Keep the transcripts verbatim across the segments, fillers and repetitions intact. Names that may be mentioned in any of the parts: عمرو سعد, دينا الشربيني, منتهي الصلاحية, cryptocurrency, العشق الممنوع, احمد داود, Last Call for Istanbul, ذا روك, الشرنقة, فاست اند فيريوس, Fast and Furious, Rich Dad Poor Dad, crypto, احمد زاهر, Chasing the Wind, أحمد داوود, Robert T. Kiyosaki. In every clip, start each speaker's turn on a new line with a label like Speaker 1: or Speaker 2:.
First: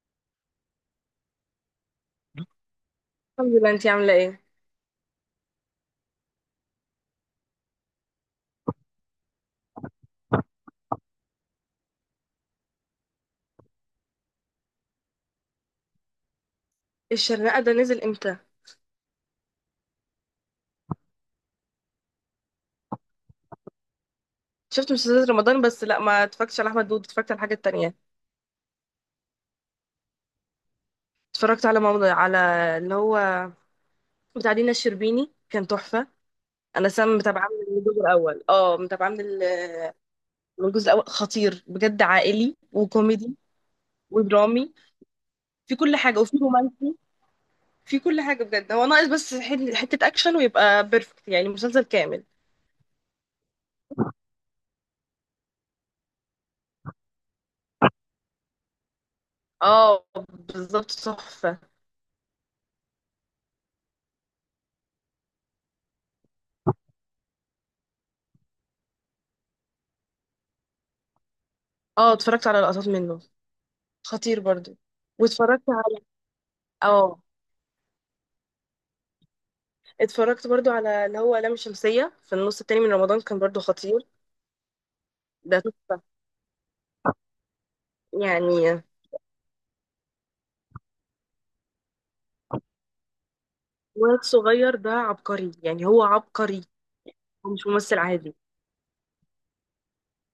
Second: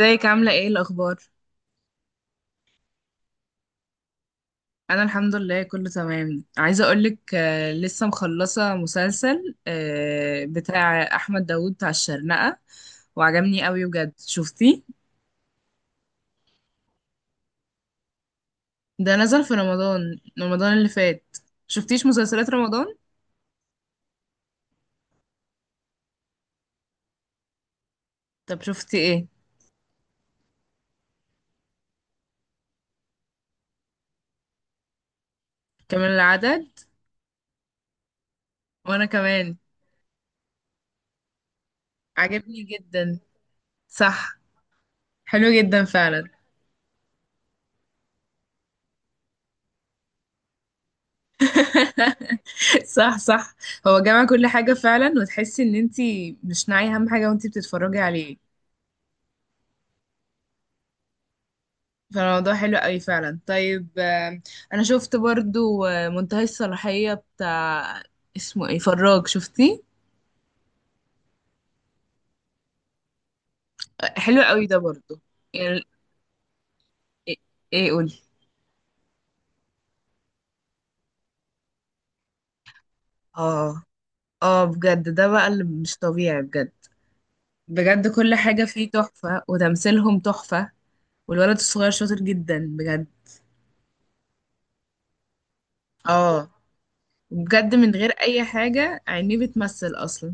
Speaker 1: ازيك عاملة ايه الأخبار؟
Speaker 2: الحمد لله. انتي عامله ايه إيه
Speaker 1: أنا الحمد لله كله تمام عايزة أقولك آه، لسه مخلصة مسلسل آه، بتاع أحمد داوود بتاع الشرنقة وعجبني قوي بجد شفتيه؟
Speaker 2: الشرنقه ده نزل امتى؟
Speaker 1: ده نزل في رمضان رمضان اللي فات. شفتيش مسلسلات رمضان؟
Speaker 2: شفت مسلسلات رمضان، بس لا، ما اتفرجتش على احمد داود، اتفرجت على الحاجه التانية.
Speaker 1: طب شفتي ايه؟
Speaker 2: اتفرجت على ماما، على اللي هو بتاع دينا الشربيني كان تحفه.
Speaker 1: كمان العدد.
Speaker 2: انا سام متابعه من الجزء الاول، اه
Speaker 1: وأنا
Speaker 2: متابعه من
Speaker 1: كمان.
Speaker 2: ال- من الجزء الاول. خطير بجد، عائلي
Speaker 1: عجبني جدا.
Speaker 2: وكوميدي
Speaker 1: صح.
Speaker 2: ودرامي،
Speaker 1: حلو
Speaker 2: في
Speaker 1: جدا
Speaker 2: كل حاجه،
Speaker 1: فعلا.
Speaker 2: وفي رومانسي، في كل حاجه بجد. هو ناقص بس حل- حته اكشن ويبقى بيرفكت، يعني مسلسل كامل.
Speaker 1: صح صح. هو جمع كل حاجة فعلا وتحسي ان انتي مش ناعية أهم حاجة وانتي بتتفرجي عليه.
Speaker 2: اه بالظبط، تحفه.
Speaker 1: فالموضوع حلو قوي فعلا. طيب آم، انا شفت برضو آه، منتهي الصلاحية بتاع اسمه ايه فراج شفتيه؟
Speaker 2: اه اتفرجت على لقطات منه،
Speaker 1: آه،
Speaker 2: خطير
Speaker 1: حلو قوي
Speaker 2: برضو.
Speaker 1: ده برضو.
Speaker 2: واتفرجت،
Speaker 1: يعني.
Speaker 2: اه
Speaker 1: ايه. إيه قولي.
Speaker 2: اتفرجت برضو على اللي هو لام شمسية في النص التاني من رمضان، كان برضو
Speaker 1: اه.
Speaker 2: خطير.
Speaker 1: اه بجد ده بقى
Speaker 2: ده
Speaker 1: اللي مش
Speaker 2: تحفة.
Speaker 1: طبيعي بجد. بجد كل حاجة
Speaker 2: يعني
Speaker 1: فيه تحفة وتمثيلهم تحفة. والولد الصغير شاطر جدا بجد.
Speaker 2: واد صغير ده عبقري، يعني هو
Speaker 1: اه
Speaker 2: عبقري، هو مش
Speaker 1: بجد من
Speaker 2: ممثل
Speaker 1: غير
Speaker 2: عادي.
Speaker 1: اي حاجة عينيه بتمثل اصلا.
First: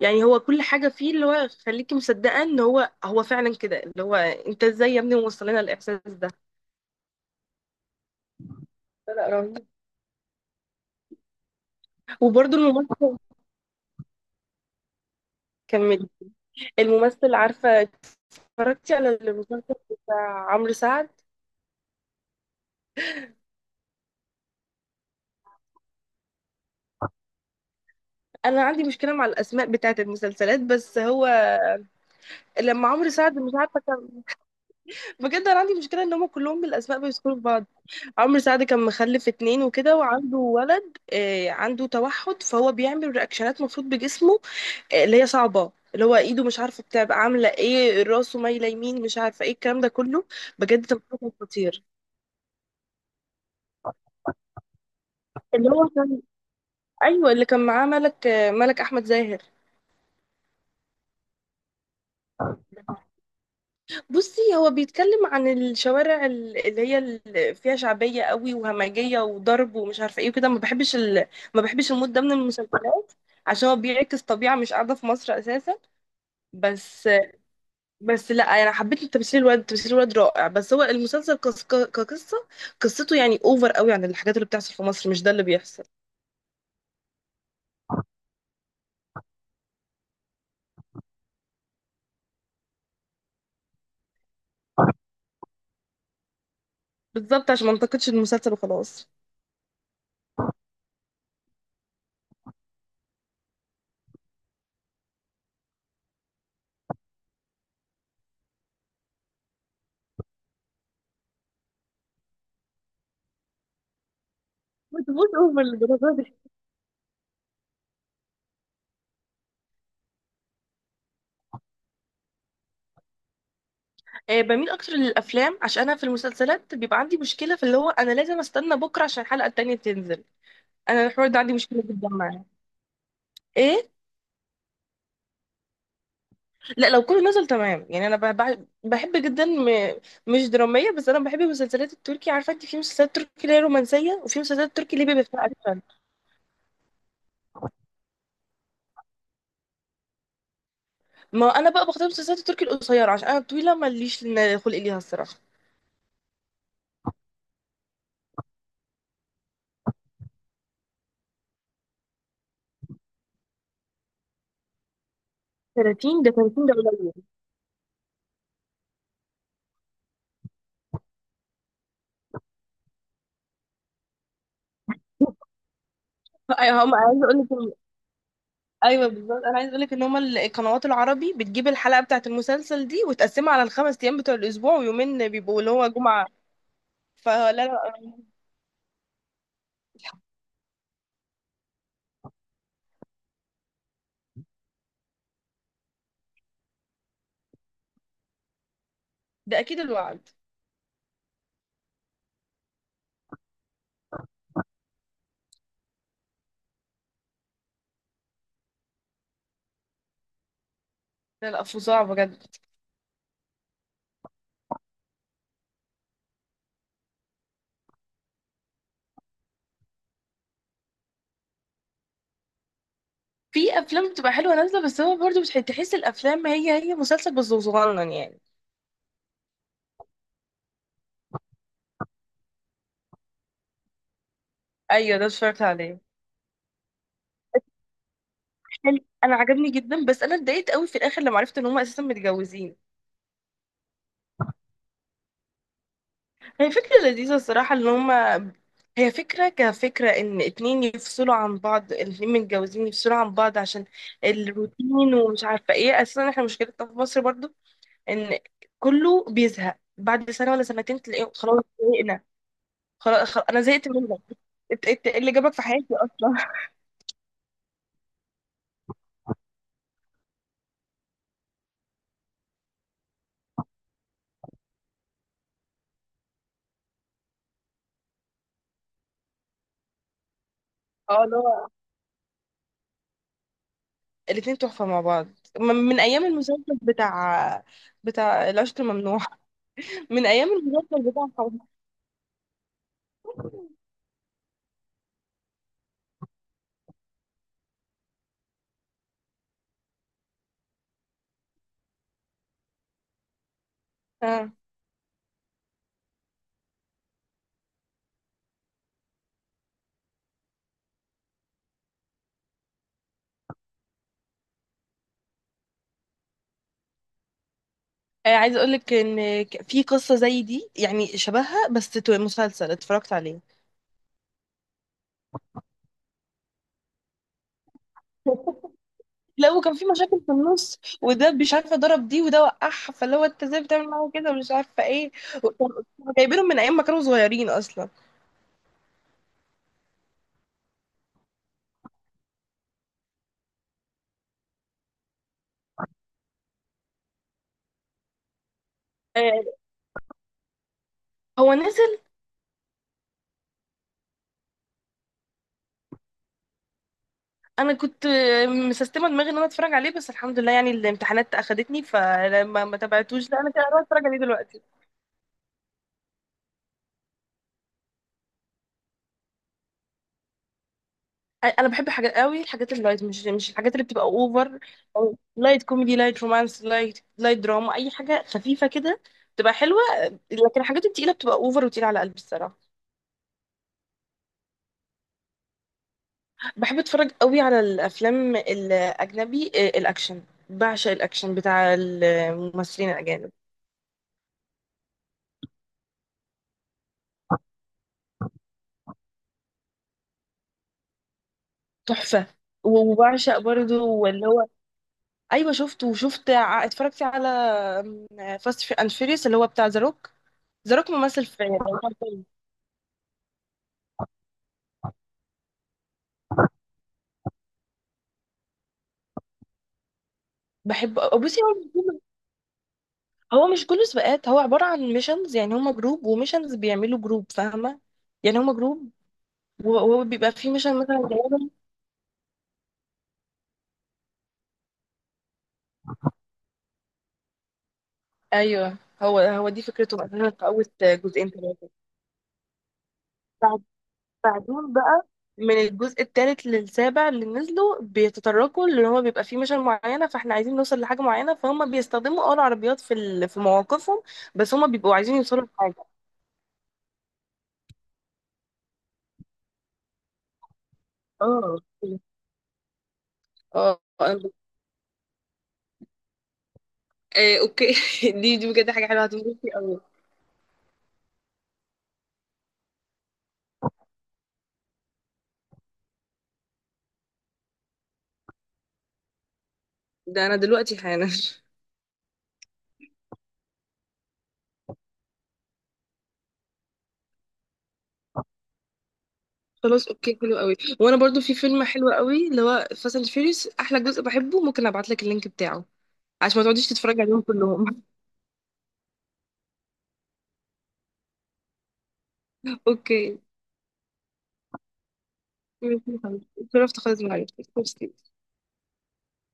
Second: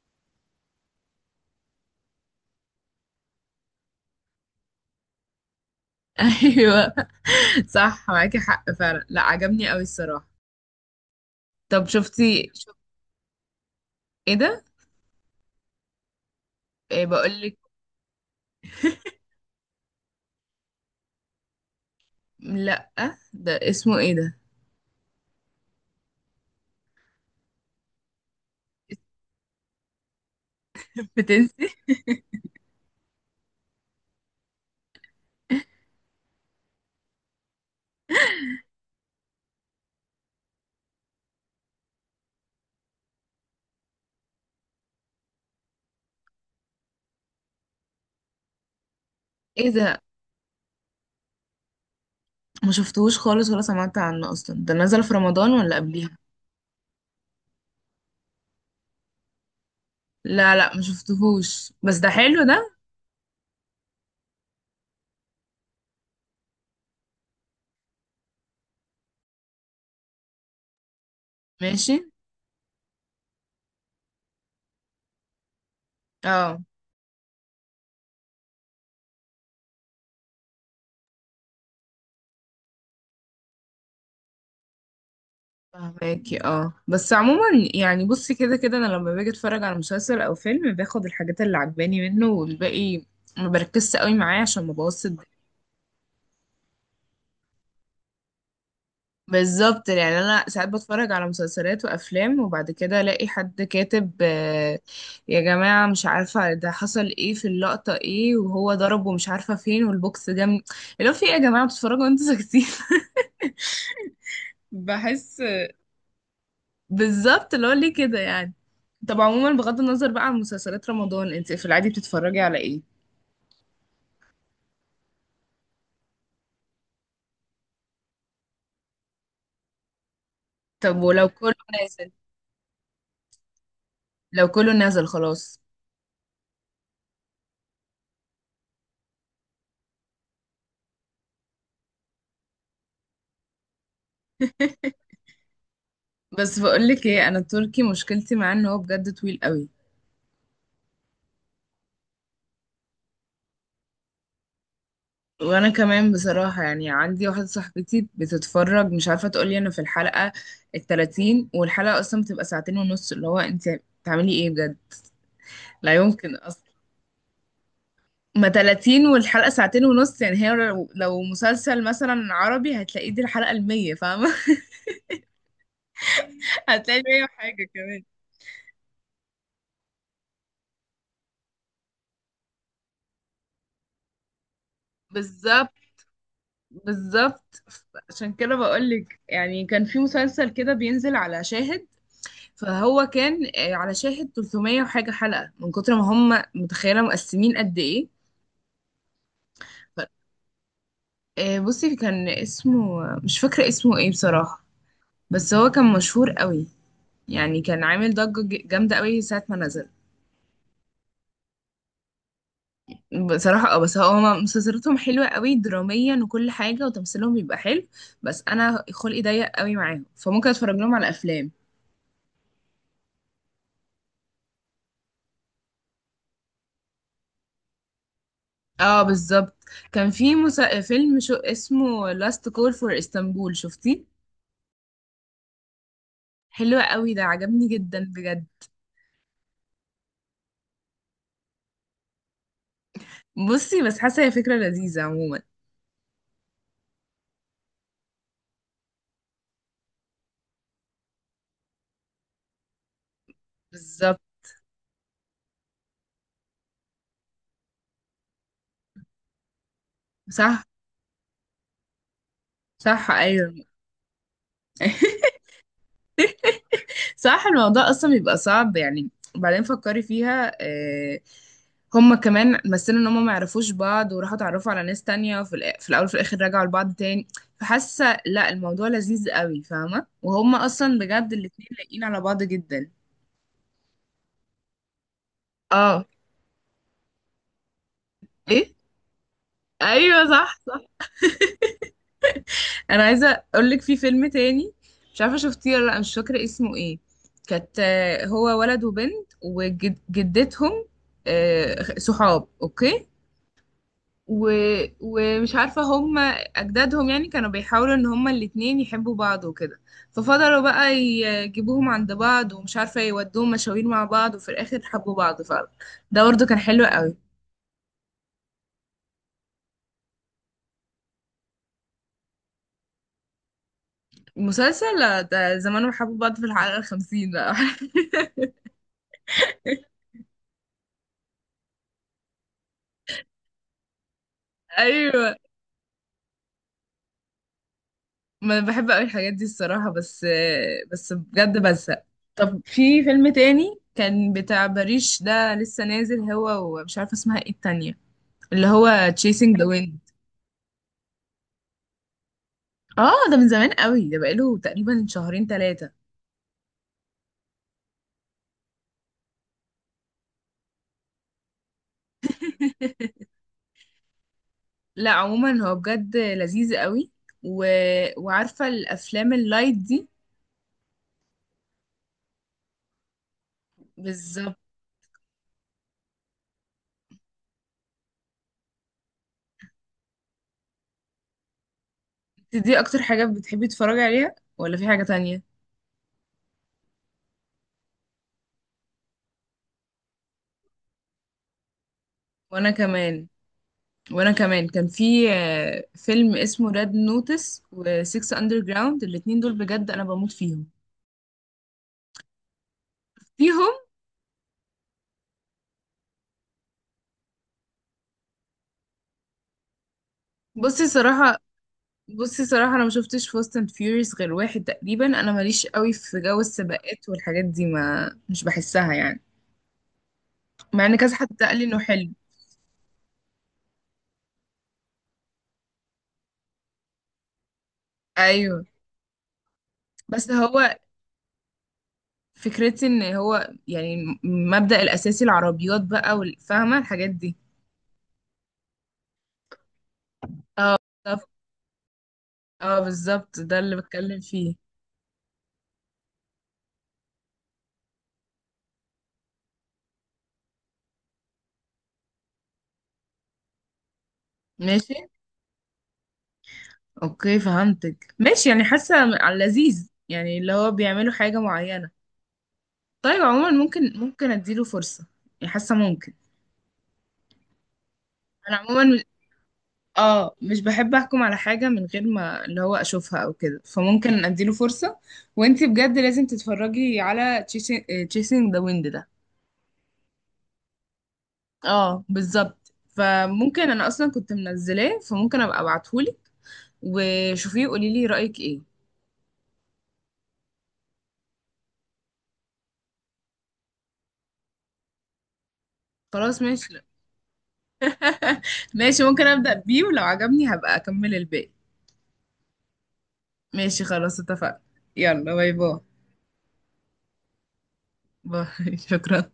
Speaker 2: يعني هو كل حاجة فيه اللي هو خليكي مصدقة ان هو هو فعلا كده، اللي هو انت ازاي يا ابني موصل لنا الاحساس ده.
Speaker 1: ايوه. صح معاكي حق فعلا.
Speaker 2: لا،
Speaker 1: لا
Speaker 2: لا، رهيب.
Speaker 1: عجبني قوي الصراحة. طب شفتي
Speaker 2: وبرضو
Speaker 1: شف...
Speaker 2: الممثل،
Speaker 1: ايه ده.
Speaker 2: كملي.
Speaker 1: إيه
Speaker 2: الممثل،
Speaker 1: بقولك.
Speaker 2: عارفة، اتفرجتي على المسلسل بتاع عمرو سعد؟
Speaker 1: لأ. ده اسمه ايه ده.
Speaker 2: انا عندي مشكلة مع الاسماء بتاعت المسلسلات، بس هو
Speaker 1: بتنسي.
Speaker 2: لما عمرو سعد مش عارفة، بجد انا عندي مشكله ان هم كلهم بالاسماء بيذكروا في بعض. عمرو سعد كان مخلف اتنين وكده، وعنده ولد، آه، عنده توحد، فهو بيعمل رياكشنات مفروض بجسمه، آه، اللي هي صعبه، اللي هو ايده مش عارفه بتبقى عامله ايه، راسه مايله يمين، مش عارفه ايه
Speaker 1: ايه
Speaker 2: الكلام ده
Speaker 1: ده.
Speaker 2: كله. بجد تمثيله كان خطير.
Speaker 1: ما شفتهوش خالص ولا سمعت عنه اصلا، ده نزل في رمضان
Speaker 2: اللي
Speaker 1: ولا
Speaker 2: هو
Speaker 1: قبليها؟
Speaker 2: كان، ايوه اللي كان معاه ملك، آه، ملك احمد زاهر.
Speaker 1: لا لا ما شفتهوش بس ده حلو ده.
Speaker 2: بصي هو بيتكلم عن الشوارع ال- اللي هي ال- فيها شعبيه قوي وهمجيه وضرب ومش عارفه ايه وكده. ما بحبش ال... ما بحبش
Speaker 1: ماشي.
Speaker 2: المود ده من المسلسلات، عشان هو بيعكس طبيعة مش قاعدة في مصر أساسا.
Speaker 1: اه
Speaker 2: بس بس لا، أنا حبيت تمثيل الواد، تمثيل الواد رائع، بس هو المسلسل كس- ك- كقصة، قصته يعني أوفر قوي عن الحاجات اللي بتحصل في مصر، مش ده اللي بيحصل.
Speaker 1: فهماكي. اه بس عموما يعني بصي كده كده، انا لما باجي اتفرج على مسلسل او فيلم باخد الحاجات اللي عجباني منه والباقي ما بركزش قوي معاه عشان ما بوظش.
Speaker 2: بالظبط، عشان ما انتقدش المسلسل وخلاص.
Speaker 1: بالظبط. يعني انا ساعات بتفرج على مسلسلات وافلام وبعد كده الاقي حد كاتب، آه، يا جماعه مش عارفه ده حصل ايه في اللقطه، ايه وهو ضربه مش عارفه فين والبوكس جه من- اللي هو في ايه يا جماعه بتتفرجوا وانتوا ساكتين.
Speaker 2: ما تبقوش
Speaker 1: بحس.
Speaker 2: اوفر للدرجه دي.
Speaker 1: بالظبط اللي هو ليه كده يعني. طب عموما بغض النظر بقى عن مسلسلات رمضان، انت في العادي بتتفرجي على ايه؟
Speaker 2: آه، بميل اكتر للافلام، عشان انا في المسلسلات بيبقى عندي مشكله في اللي هو انا لازم استنى بكره عشان الحلقه التانيه تنزل.
Speaker 1: طب
Speaker 2: انا الحوار
Speaker 1: ولو
Speaker 2: ده عندي
Speaker 1: كله
Speaker 2: مشكله جدا
Speaker 1: نازل.
Speaker 2: معاه. ايه؟
Speaker 1: لو كله نازل خلاص.
Speaker 2: لا، لو كله نزل تمام، يعني انا ب- ب- بحب جدا، م... مش دراميه، بس انا بحب المسلسلات التركي. عارفه انت في مسلسلات تركي اللي هي رومانسيه، وفي مسلسلات تركي اللي بيبقى فيها اكشن.
Speaker 1: بس بقولك ايه، انا التركي مشكلتي معاه ان هو بجد طويل قوي.
Speaker 2: ما انا بقى بختار المسلسلات التركي القصيره، عشان انا الطويله ماليش لن- خلق ليها الصراحه.
Speaker 1: وانا كمان بصراحة، يعني عندي واحدة صاحبتي بتتفرج مش عارفة تقولي انا في الحلقة التلاتين والحلقة اصلا بتبقى ساعتين ونص، اللي هو انت بتعملي ايه بجد. لا
Speaker 2: تلاتين ده
Speaker 1: يمكن
Speaker 2: تلاتين
Speaker 1: اصلا.
Speaker 2: ده قليل.
Speaker 1: ما تلاتين والحلقة ساعتين ونص، يعني هي لو لو مسلسل مثلا عربي هتلاقيه دي الحلقة المية، فاهمة؟
Speaker 2: ايوه هم
Speaker 1: هتلاقي مية
Speaker 2: عايزه اقول لك
Speaker 1: وحاجة
Speaker 2: إن-
Speaker 1: كمان.
Speaker 2: ايوه بالظبط، انا عايزه اقول لك ان هم القنوات العربي بتجيب الحلقه بتاعه المسلسل دي وتقسمها على الخمس ايام بتوع الاسبوع، ويومين بيبقوا اللي
Speaker 1: بالظبط.
Speaker 2: هو جمعه. فلا،
Speaker 1: بالظبط.
Speaker 2: لا
Speaker 1: عشان كده بقولك يعني كان في مسلسل كده بينزل على شاهد، فهو كان آه، على شاهد ثلاث مية وحاجة حلقة من كتر ما هم، متخيلة مقسمين قد ايه.
Speaker 2: ده اكيد
Speaker 1: ف-
Speaker 2: الوعد.
Speaker 1: آه، بصي كان اسمه مش فاكرة اسمه ايه بصراحة، بس هو كان مشهور قوي. يعني كان عامل ضجة ج- جامدة قوي ساعة ما نزل
Speaker 2: لا، لا فظاع بجد.
Speaker 1: بصراحة. اه بس هو هما مسلسلاتهم حلوة قوي دراميا وكل حاجة وتمثيلهم بيبقى حلو، بس انا خلقي ضيق قوي معاهم فممكن اتفرج لهم على افلام.
Speaker 2: في افلام بتبقى حلوه نازله، بس هو برضه مش تحس، الافلام هي هي مسلسل بس صغنن يعني.
Speaker 1: اه بالظبط. كان في مسا... فيلم شو اسمه Last Call for Istanbul، شفتيه؟
Speaker 2: ايوه، ده اتفرجت عليه.
Speaker 1: حلو قوي ده عجبني جدا بجد.
Speaker 2: حلو، انا عجبني جدا، بس انا اتضايقت قوي في الاخر لما عرفت ان هم اساسا متجوزين.
Speaker 1: بصي بس حاسه هي فكره لذيذه عموما.
Speaker 2: هي فكره لذيذه الصراحه ان هم، هي فكره كفكره ان اتنين يفصلوا عن بعض، الاتنين متجوزين يفصلوا عن بعض عشان
Speaker 1: بالظبط.
Speaker 2: الروتين ومش عارفه ايه، اساسا احنا مشكلتنا في مصر برضه ان كله بيزهق بعد سنه ولا
Speaker 1: صح.
Speaker 2: سنتين، تلاقيه خلاص زهقنا.
Speaker 1: صح.
Speaker 2: خلاص خلاص-
Speaker 1: ايوه.
Speaker 2: انا زهقت منك. إنت- إنت إيه اللي جابك في حياتي اصلا.
Speaker 1: صح. الموضوع اصلا بيبقى صعب يعني. وبعدين فكري فيها، آه، هما كمان مثلوا ان هما ما يعرفوش بعض وراحوا اتعرفوا على ناس تانية، وفي الآ- في الاول وفي الاخر رجعوا لبعض تاني. فحاسه لا الموضوع لذيذ قوي، فاهمه؟ وهما اصلا
Speaker 2: اه
Speaker 1: بجد
Speaker 2: اللي
Speaker 1: الاتنين
Speaker 2: هو
Speaker 1: لايقين على بعض جدا.
Speaker 2: الاتنين تحفة مع بعض، م- من
Speaker 1: اه.
Speaker 2: أيام المسلسل بتاع، بتاع
Speaker 1: ايه.
Speaker 2: العشق الممنوع.
Speaker 1: ايوه
Speaker 2: من أيام
Speaker 1: صح.
Speaker 2: المسلسل بتاع حب.
Speaker 1: انا عايزه اقول لك في فيلم تاني مش عارفه شفتيه ولا لا، مش فاكره اسمه ايه. كانت، آه، هو ولد وبنت وجدتهم صحاب، اوكي. و...
Speaker 2: آه.
Speaker 1: ومش عارفه هم اجدادهم يعني كانوا بيحاولوا ان هم الاتنين يحبوا بعض وكده. ففضلوا بقى يجيبوهم عند بعض ومش عارفه يودوهم مشاوير مع بعض، وفي الاخر حبوا بعض فعلا. ده برضه كان حلو قوي.
Speaker 2: آه، عايزة أقولك إن ك- في قصة زي دي يعني شبهها، بس تو- مسلسل اتفرجت عليه.
Speaker 1: مسلسل لا، ده زمانهم حبوا بعض في الحلقه الخمسين بقى.
Speaker 2: لا، وكان في مشاكل في النص، وده مش عارفة ضرب دي وده وقعها، فاللي هو انت ازاي بتعمل معاه كده، ومش عارفة ايه.
Speaker 1: ايوه.
Speaker 2: وكان- كانوا جايبينهم من أيام ما كانوا صغيرين أصلا.
Speaker 1: ما انا بحب قوي الحاجات دي الصراحة بس. بس بجد بزهق. طب في فيلم تاني كان بتاع باريش، ده لسه نازل هو ومش عارفة اسمها ايه التانية، اللي هو Chasing
Speaker 2: آه،
Speaker 1: the Wind.
Speaker 2: هو نزل.
Speaker 1: اه ده من زمان قوي، ده بقاله تقريبا شهرين ثلاثة.
Speaker 2: انا كنت مسستمه دماغي ان انا اتفرج عليه، بس الحمد لله يعني الامتحانات اخدتني فلما ما تابعتوش، لا، انا كده انا اتفرج عليه دلوقتي.
Speaker 1: لا عموما هو بجد لذيذ قوي. و... وعارفة الافلام اللايت دي.
Speaker 2: انا بحب حاجات قوي الحاجات اللايت، مش مش الحاجات اللي بتبقى
Speaker 1: بالظبط.
Speaker 2: اوفر، أو لايت كوميدي، لايت رومانس، لايت، لايت دراما، اي حاجه خفيفه كده بتبقى حلوه. لكن الحاجات التقيله بتبقى اوفر وتقيله على قلبي الصراحه.
Speaker 1: دي اكتر حاجة بتحبي تتفرجي عليها ولا في حاجة تانية؟
Speaker 2: بحب اتفرج قوي على الافلام الاجنبي، آه، الاكشن، بعشق الاكشن بتاع
Speaker 1: وانا
Speaker 2: الممثلين
Speaker 1: كمان.
Speaker 2: الاجانب.
Speaker 1: وانا كمان كان في آه، فيلم اسمه ريد نوتس وسيكس اندر جراوند، الاتنين دول بجد انا بموت فيهم.
Speaker 2: تحفه. وبعشق
Speaker 1: فيهم
Speaker 2: برضو اللي هو، ايوه شفته. وشفت، ع- اتفرجت على فاست اند فيريوس، اللي هو بتاع ذا روك. ذا
Speaker 1: بصي
Speaker 2: روك ممثل،
Speaker 1: صراحة.
Speaker 2: في،
Speaker 1: بصي صراحة انا ما شفتش فاست اند فيوريوس غير واحد تقريبا، انا ماليش قوي في جو السباقات والحاجات دي، ما مش بحسها يعني. مع ان
Speaker 2: بحبه
Speaker 1: كذا
Speaker 2: أوي.
Speaker 1: حد
Speaker 2: بصي
Speaker 1: قال لي انه
Speaker 2: هو،
Speaker 1: حلو.
Speaker 2: هو مش كله سباقات، هو عباره عن ميشنز، يعني هما جروب وميشنز بيعملوا جروب، فاهمه؟ يعني هما
Speaker 1: ايوه
Speaker 2: جروب، و- وهو
Speaker 1: بس
Speaker 2: بيبقى فيه
Speaker 1: هو
Speaker 2: ميشن مثلا جايبهم.
Speaker 1: فكرتي ان هو يعني مبدأ الاساسي العربيات بقى والفاهمة الحاجات دي.
Speaker 2: ايوه هو هو دي فكرته، مثلا في اول
Speaker 1: طب.
Speaker 2: جزئين ثلاثه.
Speaker 1: اه بالظبط ده اللي بتكلم فيه.
Speaker 2: بعدين بقى من الجزء الثالث للسابع اللي نزلوا بيتطرقوا اللي هو بيبقى فيه مشن معينه، فاحنا عايزين نوصل لحاجه معينه فهم بيستخدموا اه العربيات في ال... في مواقفهم، بس هم
Speaker 1: ماشي.
Speaker 2: بيبقوا عايزين يوصلوا لحاجه.
Speaker 1: اوكي فهمتك ماشي، يعني حاسه على اللذيذ يعني اللي هو بيعملوا حاجه
Speaker 2: اه،
Speaker 1: معينه. طيب عموما
Speaker 2: اه،
Speaker 1: ممكن ممكن اديله فرصه. يعني حاسه ممكن.
Speaker 2: آه، اوكي، دي دي
Speaker 1: انا
Speaker 2: بجد حاجه
Speaker 1: عموما
Speaker 2: حلوه هتنبسطي قوي.
Speaker 1: اه مش بحب احكم على حاجه من غير ما اللي هو اشوفها او كده، فممكن اديله فرصه. وانتي بجد لازم تتفرجي على تشيسنج ذا ويند ده.
Speaker 2: ده انا دلوقتي حالا.
Speaker 1: اه بالظبط. فممكن انا اصلا كنت منزلاه، فممكن ابقى ابعتهولك وشوفيه وقولي لي رايك ايه.
Speaker 2: خلاص، اوكي، حلو قوي. وانا برضو في فيلم حلو قوي اللي هو فاست اند فيوريوس احلى جزء بحبه، ممكن ابعت لك اللينك بتاعه عشان
Speaker 1: خلاص
Speaker 2: ما تقعديش
Speaker 1: ماشي. لا.
Speaker 2: تتفرجي عليهم كلهم.
Speaker 1: ماشي ممكن ابدا بيه ولو عجبني هبقى اكمل الباقي.
Speaker 2: اوكي
Speaker 1: ماشي خلاص اتفقنا. يلا باي باي.
Speaker 2: ماشي يا حبيبتي. اتشرفت خالص معاكي، ميرسي.
Speaker 1: باي. شكرا.